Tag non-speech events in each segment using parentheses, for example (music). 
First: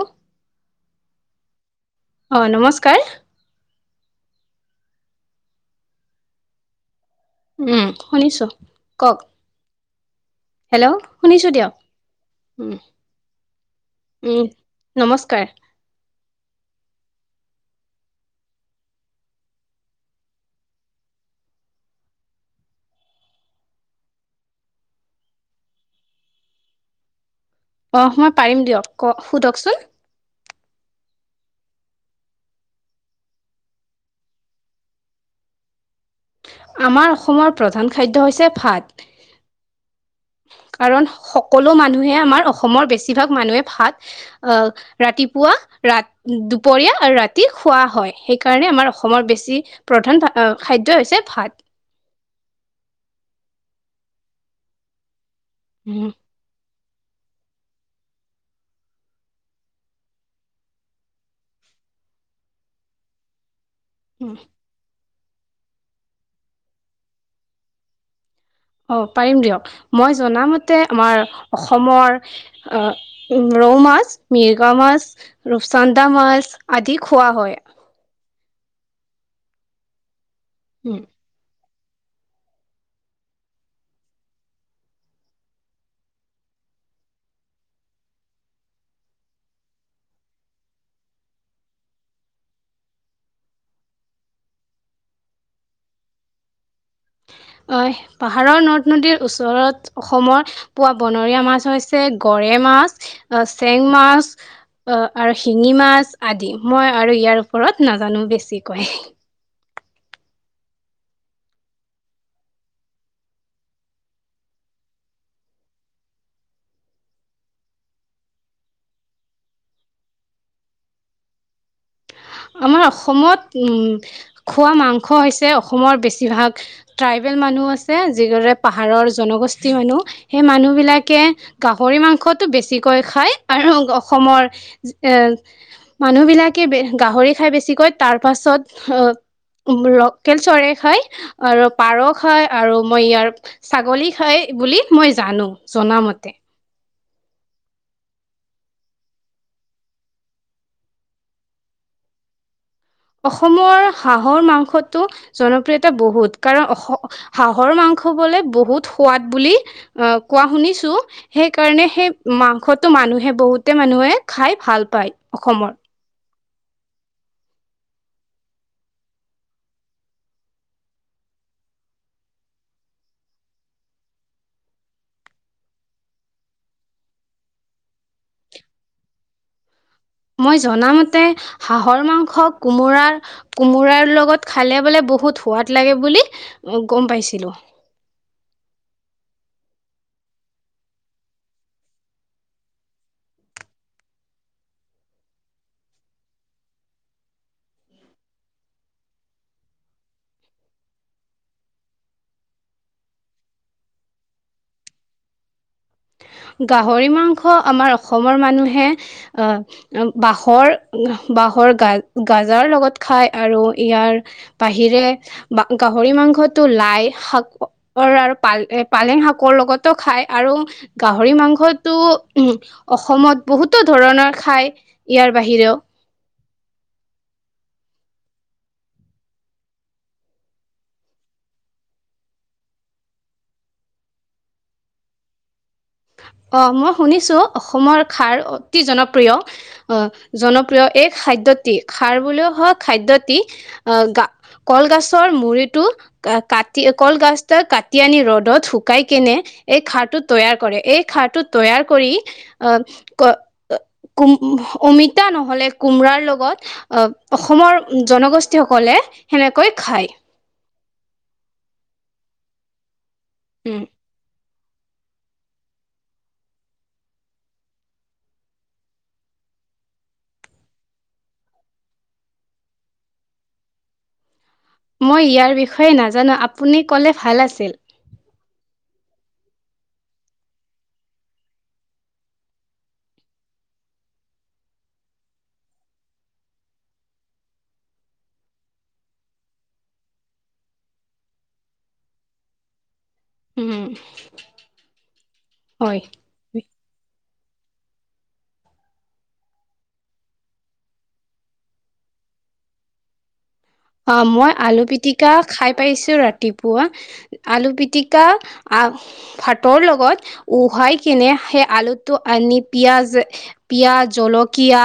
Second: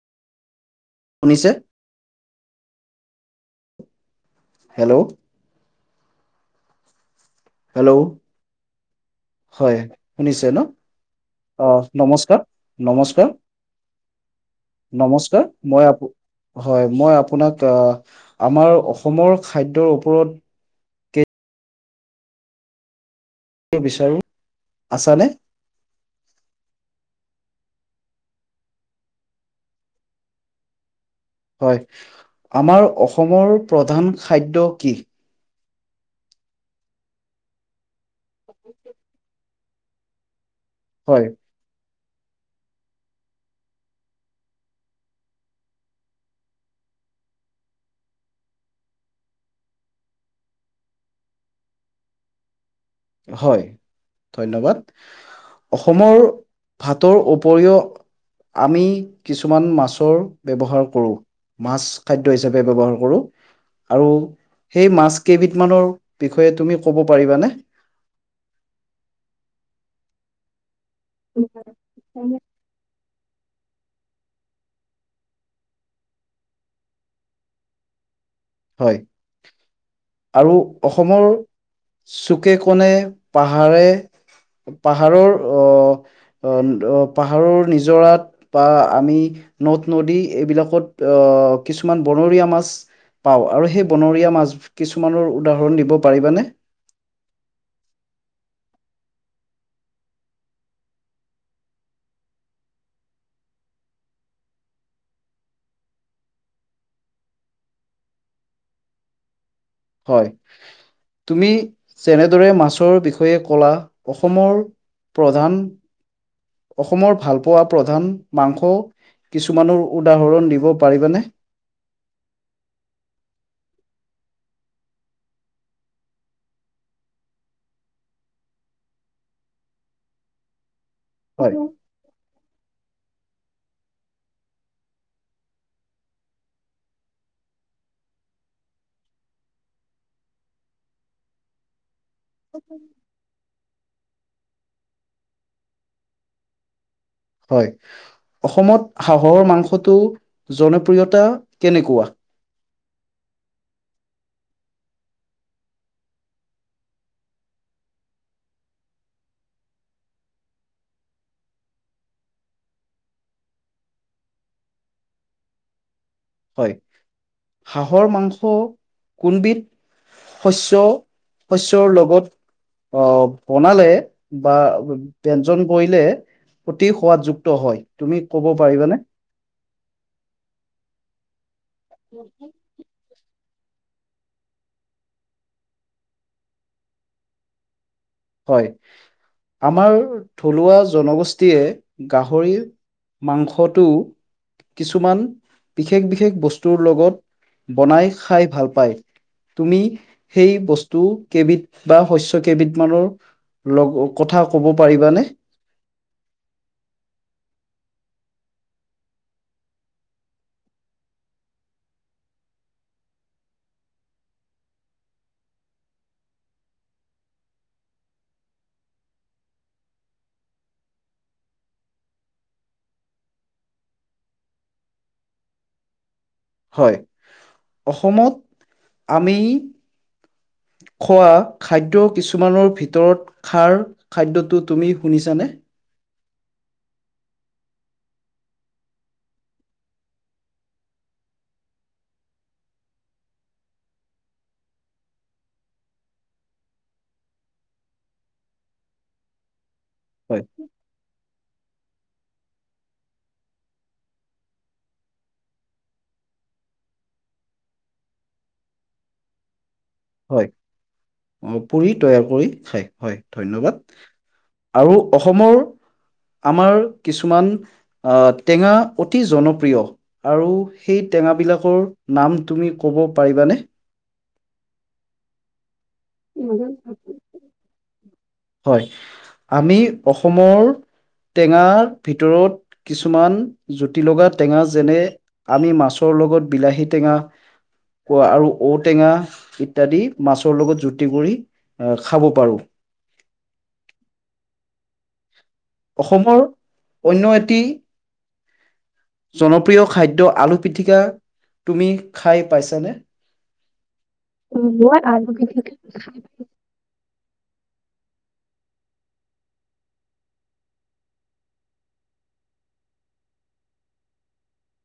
অ শুনিছে? হয়, নমস্কাৰ। হেল্ল'? উম, হেল্ল' শুনিছো। কওঁক? হয় শুনিছে ন হেল্ল'? শুনিছোঁ অ দিয়ক। নমস্কাৰ নমস্কাৰ উম', নমস্কাৰ। মই আপো হয়, মই আপোনাক আমাৰ অসমৰ খাদ্যৰ ওপৰত কেই কে বিচাৰো, আছানে? অহ মই পাৰিম দিয়ক, ক সোধকচোন? হয়। আমাৰ অসমৰ প্ৰধান খাদ্য কি? আমাৰ অসমৰ প্ৰধান খাদ্য হৈছে ভাত। কাৰণ হয় সকলো মানুহে আমাৰ অসমৰ বেছিভাগ মানুহে ভাত আহ ৰাতিপুৱা দুপৰীয়া আৰু ৰাতি খোৱা হয়। সেইকাৰণে আমাৰ অসমৰ বেছি প্ৰধান খাদ্য ই হৈছে ভাত। হয় ধন্যবাদ। অসমৰ ভাতৰ উপৰিও আমি কিছুমান মাছৰ ব্যৱহাৰ কৰোঁ। মাছ খাদ্য হিচাপে ব্যৱহাৰ কৰোঁ। আৰু সেই মাছ কেইবিধ মানৰ বিষয়ে তুমি ক'ব পাৰিবানে? অ', পাৰিম দিয়ক, মই জনামতে অসমৰ অ', ৰৌ মাছ, মিৰ্গা মাছ ৰূপচান্দা মাছ আদি খোৱা হয়। হয়। আৰু উম অসমৰ চুকে কণে পাহাৰে পাহাৰৰ আহ পাহাৰৰ নিজৰাত বা আমি নদ নদী এইবিলাকত কিছুমান বনৰীয়া মাছ পাওঁ। আৰু সেই বনৰীয়া মাছ কিছুমানৰ উদাহৰণ দিব পাৰিবানে? হয়। পাহাৰৰ নদ নদীৰ ওচৰত অসমৰ পোৱা বনৰীয়া মাছ হৈছে গৰৈ মাছ আহ চেং মাছ অ' আৰু শিঙি মাছ আদি মই আৰু ইয়াৰ ওপৰত নাজানো বেছিকৈ। হয় তুমি যেনেদৰে মাছৰ বিষয়ে কলা অসমৰ প্ৰধান অসমৰ ভালপোৱা প্ৰধান মাংস কিছুমানৰ উদাহৰণ দিব পাৰিবানে? আমাৰ অসমত উম, খোৱা মাংস হৈছে অসমৰ বেছিভাগ ট্ৰাইবেল মানুহ আছে যিদৰেপাহাৰৰ জনগোষ্ঠী মানুহ সেই মানুহবিলাক কে হয়, গাহৰি মাংসত বেছিকৈ খাই আৰু অসমৰ এ মানুহ বিলাকে গাহৰি খাই বেছিকৈ তাৰ পাছত লকেল চলে খাই। আৰু পাৰ খায় আৰু মই ইয়াৰ ছাগলী খাই বুলি মই জানো জনামতে। হয় অসমত হাঁহৰ মাংসটো জনপ্ৰিয়তা কেনেকোৱা? অসমৰ হাঁহৰ মাংসটো জনপ্ৰিয়তা বহুত কাৰণ অসম হাঁহৰ মাংস বলে বহুত সোৱাদ বুলি আহ কোৱা শুনিছো। সেই কাৰণে সেই মাংসটো মানুহে বহুতে মানুহে খাই ভাল পায় অসমৰ। হয় হাঁহৰ মাংস কোনবিধ শস্য, শস্যৰ লগত অ' বনালে বা ব্যঞ্জন কৰিলে অতি সোৱাদযুক্ত হয় তুমি ক'ব পাৰিবানে? মই জনামতে হাহৰ মাংস কোমোৰাৰ, কোমোৰাৰ লগত খালে বোলে বহুত সোৱাদ লাগে বুলি অ' গম পাইছিলো। হয় আমাৰ থলুৱা জনগোষ্ঠীয়ে গাহৰিৰ মাংসটো কিছুমান বিশেষ, বিশেষ বস্তুৰ লগত বনাই খাই ভাল পায়। তুমি সেই বস্তু কেইবিধ বা শস্য কেইবিধ মানৰ লগ কথা ক'ব পাৰিবানে? গাহৰি মাংস আমাৰ অসমৰ মানুহে আহ বাঁহৰ, বাঁহৰ গাজাৰ লগত খাই আৰু ইয়াৰ বাহিৰে বা গাহৰি মাংসটো লাই শাক আৰু এ পালেং শাকৰ লগতো খায় আৰু গাহৰি মাংসটো অসমত বহুতো ধৰণৰ খায় ইয়াৰ বাহিৰেও। হয় অসমত আমি খোৱা খাদ্য কিছুমানৰ ভিতৰত খাৰ খাদ্যটো তুমি শুনিছানে? অ' মই শুনিছোঁ অসমৰ খাৰ অতি জনপ্ৰিয়। আহ জনপ্ৰিয় এই খাদ্যটি খাৰ বুলিও হোৱা খাদ্যটি আহ গা কল গছৰ মূৰিটোত কাটি কলগছটো কাটি আনি ৰ'দত শুকাই কেনে এই খাৰটো হয় তৈয়াৰ কৰে এই খাৰটো তৈয়াৰ কৰি আহ কোম অমিতা নহ'লে কোমৰাৰ লগত আহ অসমৰ জনগোষ্ঠী সকলে সেনেকৈ খায়। হয় অপুৰি তৈয়াৰ কৰি খায় হয় ধন্যবাদ। উম, আৰু অসমৰ আমাৰ কিছুমান টেঙা অতি জনপ্ৰিয়। আৰু সেই টেঙাবিলাকৰ নাম তুমি ক'ব পাৰিবানে মই ইয়াৰ বিষয়ে নাজানো আপুনি কলে ভাল আছিল হয় আমি অসমৰ টেঙাৰ ভিতৰত কিছুমান জুতি লগা টেঙা যেনে আমি মাছৰ লগত বিলাহী টেঙা কোৱা আৰু ঔটেঙা ইত্যাদি মাছৰ লগত জুতি কৰি অহ খাব পাৰো উম, অসমৰ হয় অন্য এটি জনপ্রিয় খাদ্য আলু পিটিকা তুমি খাই পাইছানে আ মই আলু পিটিকা খাই পাইছো ৰাতি পুৱা আলু পিটিকা আহ ভাতৰ লগত উহাই কিনে সেই আলুটো আনি পিয়াজ পিয়াজ জলকীয়া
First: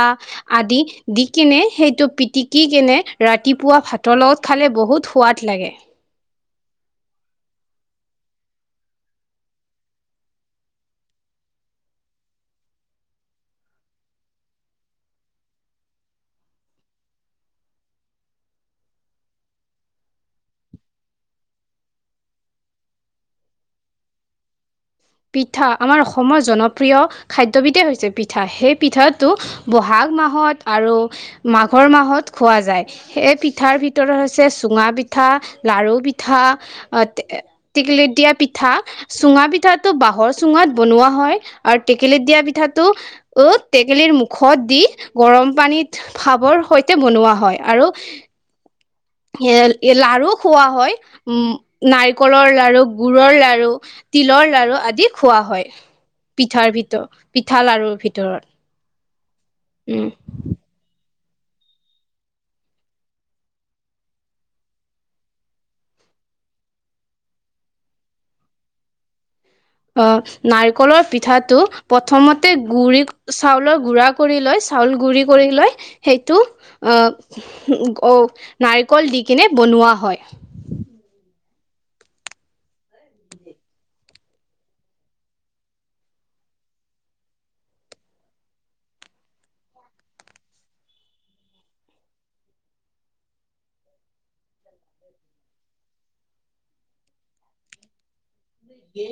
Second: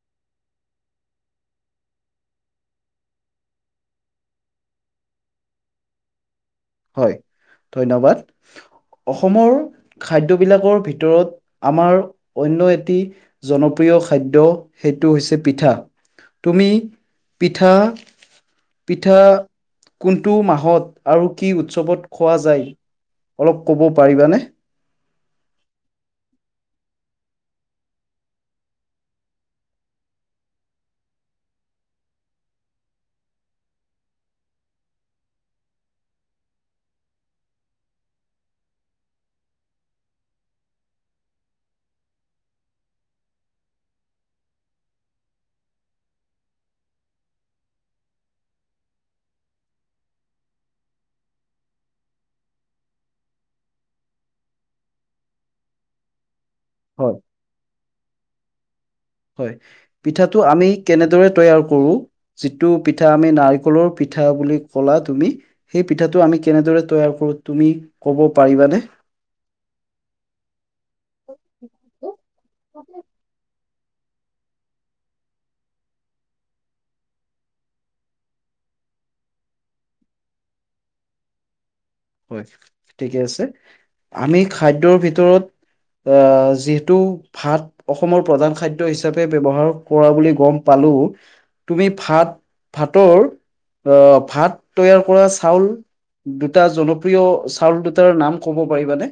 আদি দি কিনে সেইটো পিটিকি কিনে ৰাতি পুৱা ভাতৰ লগত খালে বহুত সোৱাদ লাগে হয় ধন্যবাদ অসমৰ খাদ্য বিলাকৰ ভিতৰত আমাৰ অন্য এটি জনপ্ৰিয় খাদ্য সেইটো হৈছে পিঠা তুমি পিঠা পিঠা কোনটো মাহত আৰু কি উৎসৱত খোৱা যায় অলপ ক'ব পাৰিবানে পিঠা আমাৰ অসমৰ জনপ্ৰিয় খাদ্যবিধেই হৈছে পিঠা সেই পিঠাটো বহাগ মাহত আৰু মাঘৰ মাহত খোৱা যায় সেই পিঠাৰ ভিতৰত হৈছে চুঙা পিঠা লাৰু পিঠা আ তে টিকলিত দিয়া পিঠা চুঙা পিঠাত টো বাঁহৰ চুঙাত বনোৱা হয় আৰু টেকেলীত দিয়া পিঠাটো অত টেকেলিৰ মুখত দি গৰম পানীত ভাৱৰ সৈতে বনোৱা হয় আৰু এ এ লাৰু খোৱা হয় উম নাৰিকলৰ লাৰু গুুৰৰ লাৰু তিলৰ লৰু আদি খোৱা হয় পিঠাৰ ভিত হয় পিঠা লাৰুৰ ভিতৰত হয় উম পিঠাটো আমি কেনেদৰে তৈয়াৰ কৰো যিটো পিঠা আমি নাৰিকলৰ পিঠা বুলি কলা তুমি সেই পিঠাটো আমি কেনেদৰে তৈয়াৰ কৰো তুমি ক'ব পাৰিবানে অ নাৰিকলৰ পিঠাটো প্ৰথমতে গুৰি চাউলৰ গুড়া কৰি লৈ চাউল গুৰি কৰি লৈ সেইটো আহ অ নাৰিকল দি কিনে বনোৱা হয় হয় ঠিকে আছে আমি খাদ্যৰ ভিতৰত আ যিহেতু ভাত অসমৰ প্ৰধান খাদ্য হিচাপে ব্যৱহাৰ কৰা বুলি গম পালো তুমি ভাত ভাতৰ অ ভাত তৈয়াৰ কৰা চাউল দুটা জনপ্ৰিয় চাউল দুটাৰ নাম ক'ব পাৰিবানে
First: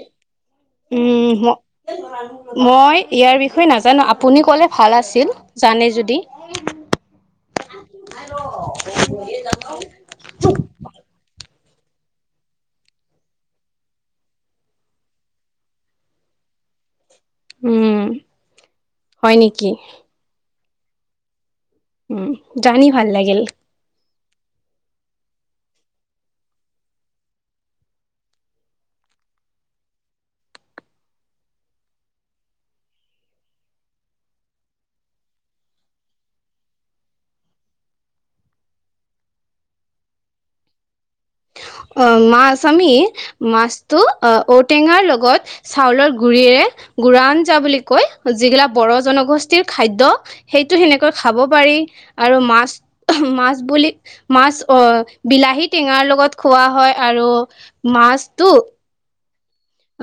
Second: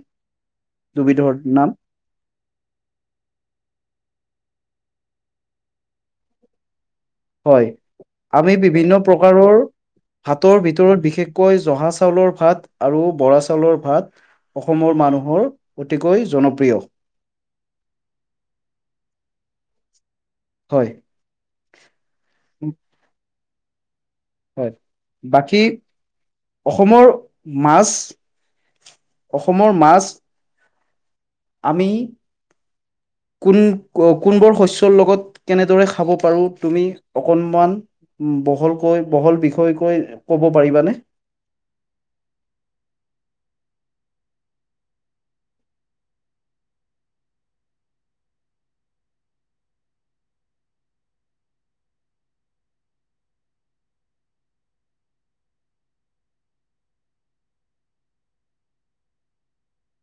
উম দুবিধৰ হ নাম মই ইয়াৰ বিষয়ে নাজানো আপুনি ক'লে ভাল আছিল জানে যদি হয় আমি বিভিন্ন প্ৰকাৰৰ (unintelligible) ভাতৰ ভিতৰত বিশেষকৈ জহা চাউলৰ ভাত আৰু বৰা চাউলৰ ভাত অসমৰ মানুহৰ অতিকৈ জনপ্ৰিয়। উম, হয় নেকি? হয়। উম, জানি ভাল লাগিল। হয়, বাকী অসমৰ মাছ অসমৰ মাছ আমি কোন কোনবোৰ শস্যৰ লগত কেনেদৰে খাব পাৰো তুমি অকনমান বহলকৈ বহল বিষয়কৈ ক'ব পাৰিবানে? অ', মাছ আমি মাছটো অ', ঔটেঙাৰ লগত চাউলৰ গুৰিৰে গুৰা আঞ্জা বুলি কৈ যিগিলা বড়ো জনগোষ্ঠীৰ খাদ্য। সেইটো সেনেকৈ খাব পাৰি আৰু মাছ মাছ বুলি মাছ অ', বিলাহী টেঙাৰ লগত খোৱা হয়, আৰু মাছটো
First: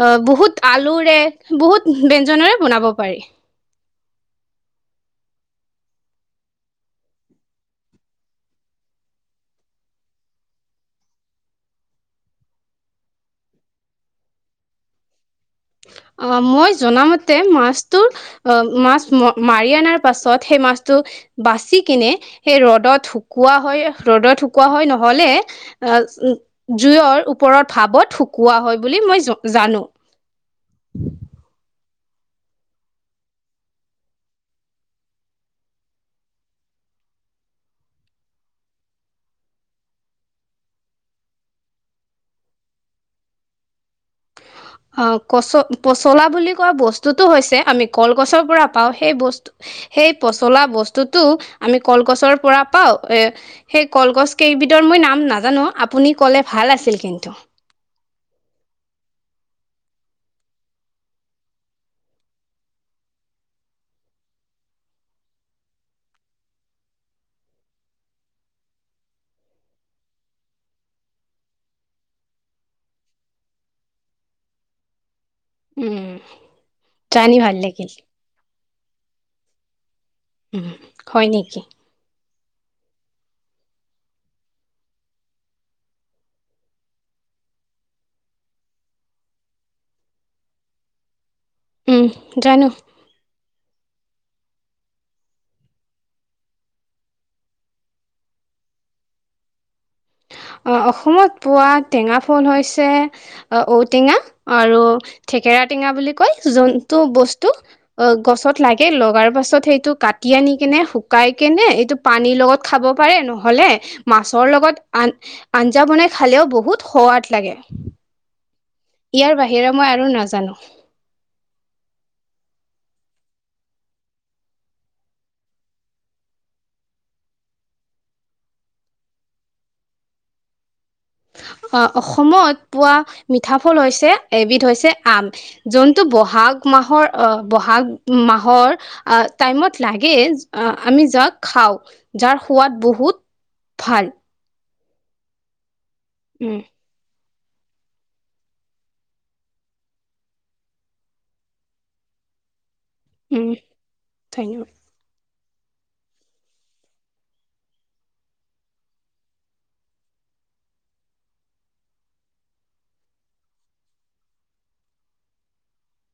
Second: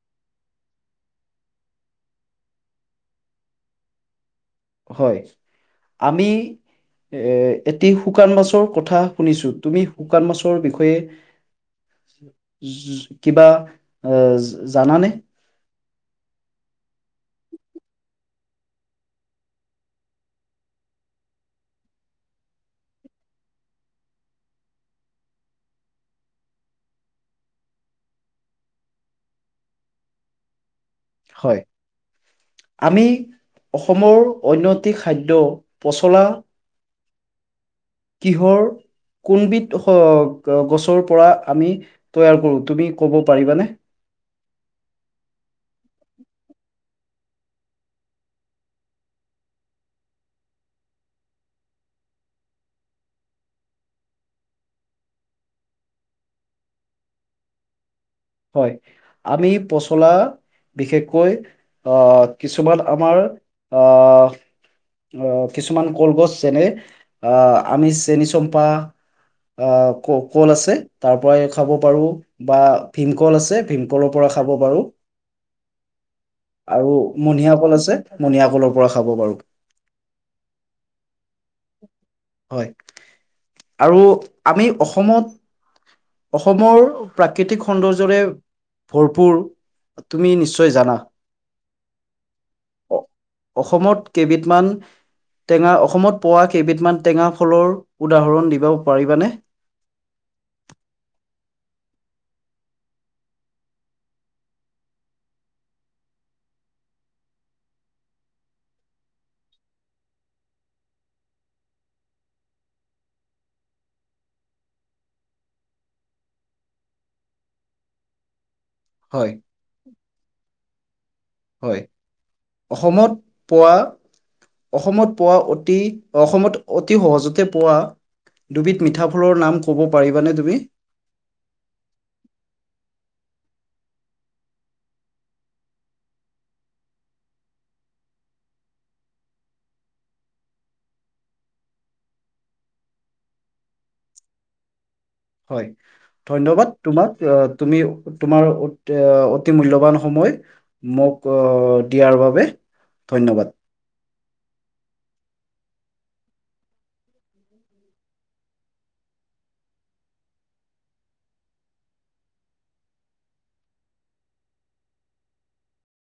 অ', বহুত আলুৰে বহুত ব্যঞ্জনেৰে বনাব পাৰি। হয়, আমি এ এটি শুকান মাছৰ কথা শুনিছো, তুমি শুকান মাছৰ বিষয়ে (inaudible) কিবা অ', জানানে? অ', মই জনামতে মাছটোৰ অ', মাছ মাৰি অনাৰ পাছত সেই মাছটো বাচি কিনে সেই ৰ'দত শুকোৱা হয়, ৰ'দত শুকোৱা হয়, নহ'লে আহ, জুইৰ ওপৰত ভাৱত শুকোৱা হয়, বুলি মই জানো। হয়। আমি অসমৰ অন্য এটি খাদ্য পচলা কিহৰ কোনবিধ গছৰ পৰা আমি তৈয়াৰ কৰোঁ তুমি ক'ব পাৰিবানে? অ', কচ পচলা বুলি কোৱা বস্তুটো হৈছে আমি কলগছৰ পৰা পাওঁ, সেই বস্তু সেই পচলা বস্তুটো আমি কলগছৰ পৰা পাওঁ। সেই কলগছ কেইবিধৰ মই নাম নাজানো, আপুনি ক'লে ভাল আছিল কিন্তু। হয়, আমি পচলা বিশেষকৈ আহ, কিছুমান আমাৰ আহ আহ কিছুমান কলগছ যেনে, আহ আমি চেনি- চম্পা। আহ ক-কল আছে তাৰ পৰাই খাব পাৰো বা ভীমকল আছে, ভীমকলৰ পৰা খাব পাৰোঁ। উম। আৰু জানি মনিয়া ভাল কল লাগিল আছে মনিয়া কলৰ পৰা খাব বাৰু। হয় নেকি? হয়, আৰু আমি অসমত অসমৰ প্ৰাকৃতিক সৌন্দৰ্যৰে ভৰপূৰ তুমি নিশ্চয় জানা। উম, জানো। অসমত কেইবিধমান টেঙা, অসমত পোৱা কেইবিধমান টেঙা ফলৰ উদাহৰণ দিব পাৰিবানে? অ', অসমত পোৱা টেঙা ফল হৈছে অ ঔটেঙা আৰু থঠেকেৰা টেঙা বুলি কয়, যোনটো বস্তু অ' গছত লাগে লগাৰ পাছত সেইটো কাটি, আনি কেনে শুকাই কেনে এইটো পানীৰ লগত খাব পাৰে। নহ'লে মাছৰ লগত আন আঞ্জা বনাই খালেও বহুত সৱাদ লাগে। হয় ইয়াৰ বাহিৰে মই আৰু নাজানো। হয়। অসমত পৱা অসমত পৱা অতি, অসমত অতি সহজতে পৱা দুবিধ মিঠাফুলৰ নাম ক'ব পাৰিবানে তুমি? আ' অসমত পোৱা মিঠা ফল হৈছে, এবিধ হৈছে আম। যোনটো ব'হাগ মাহৰ অ ব'হাগ মাহৰ আহ টাইমত লাগে। আমি যাক খাওঁ। যাৰ সোৱাদ বহুত ভাল হয়, উম ধন্যবাদ তোমাক। আহ' তুমি তোমাৰ উট এ অতি মূল্যবান সময় মোক অ দিয়াৰ বাবে। ধন্যবাদ। উম' থেং ইউ।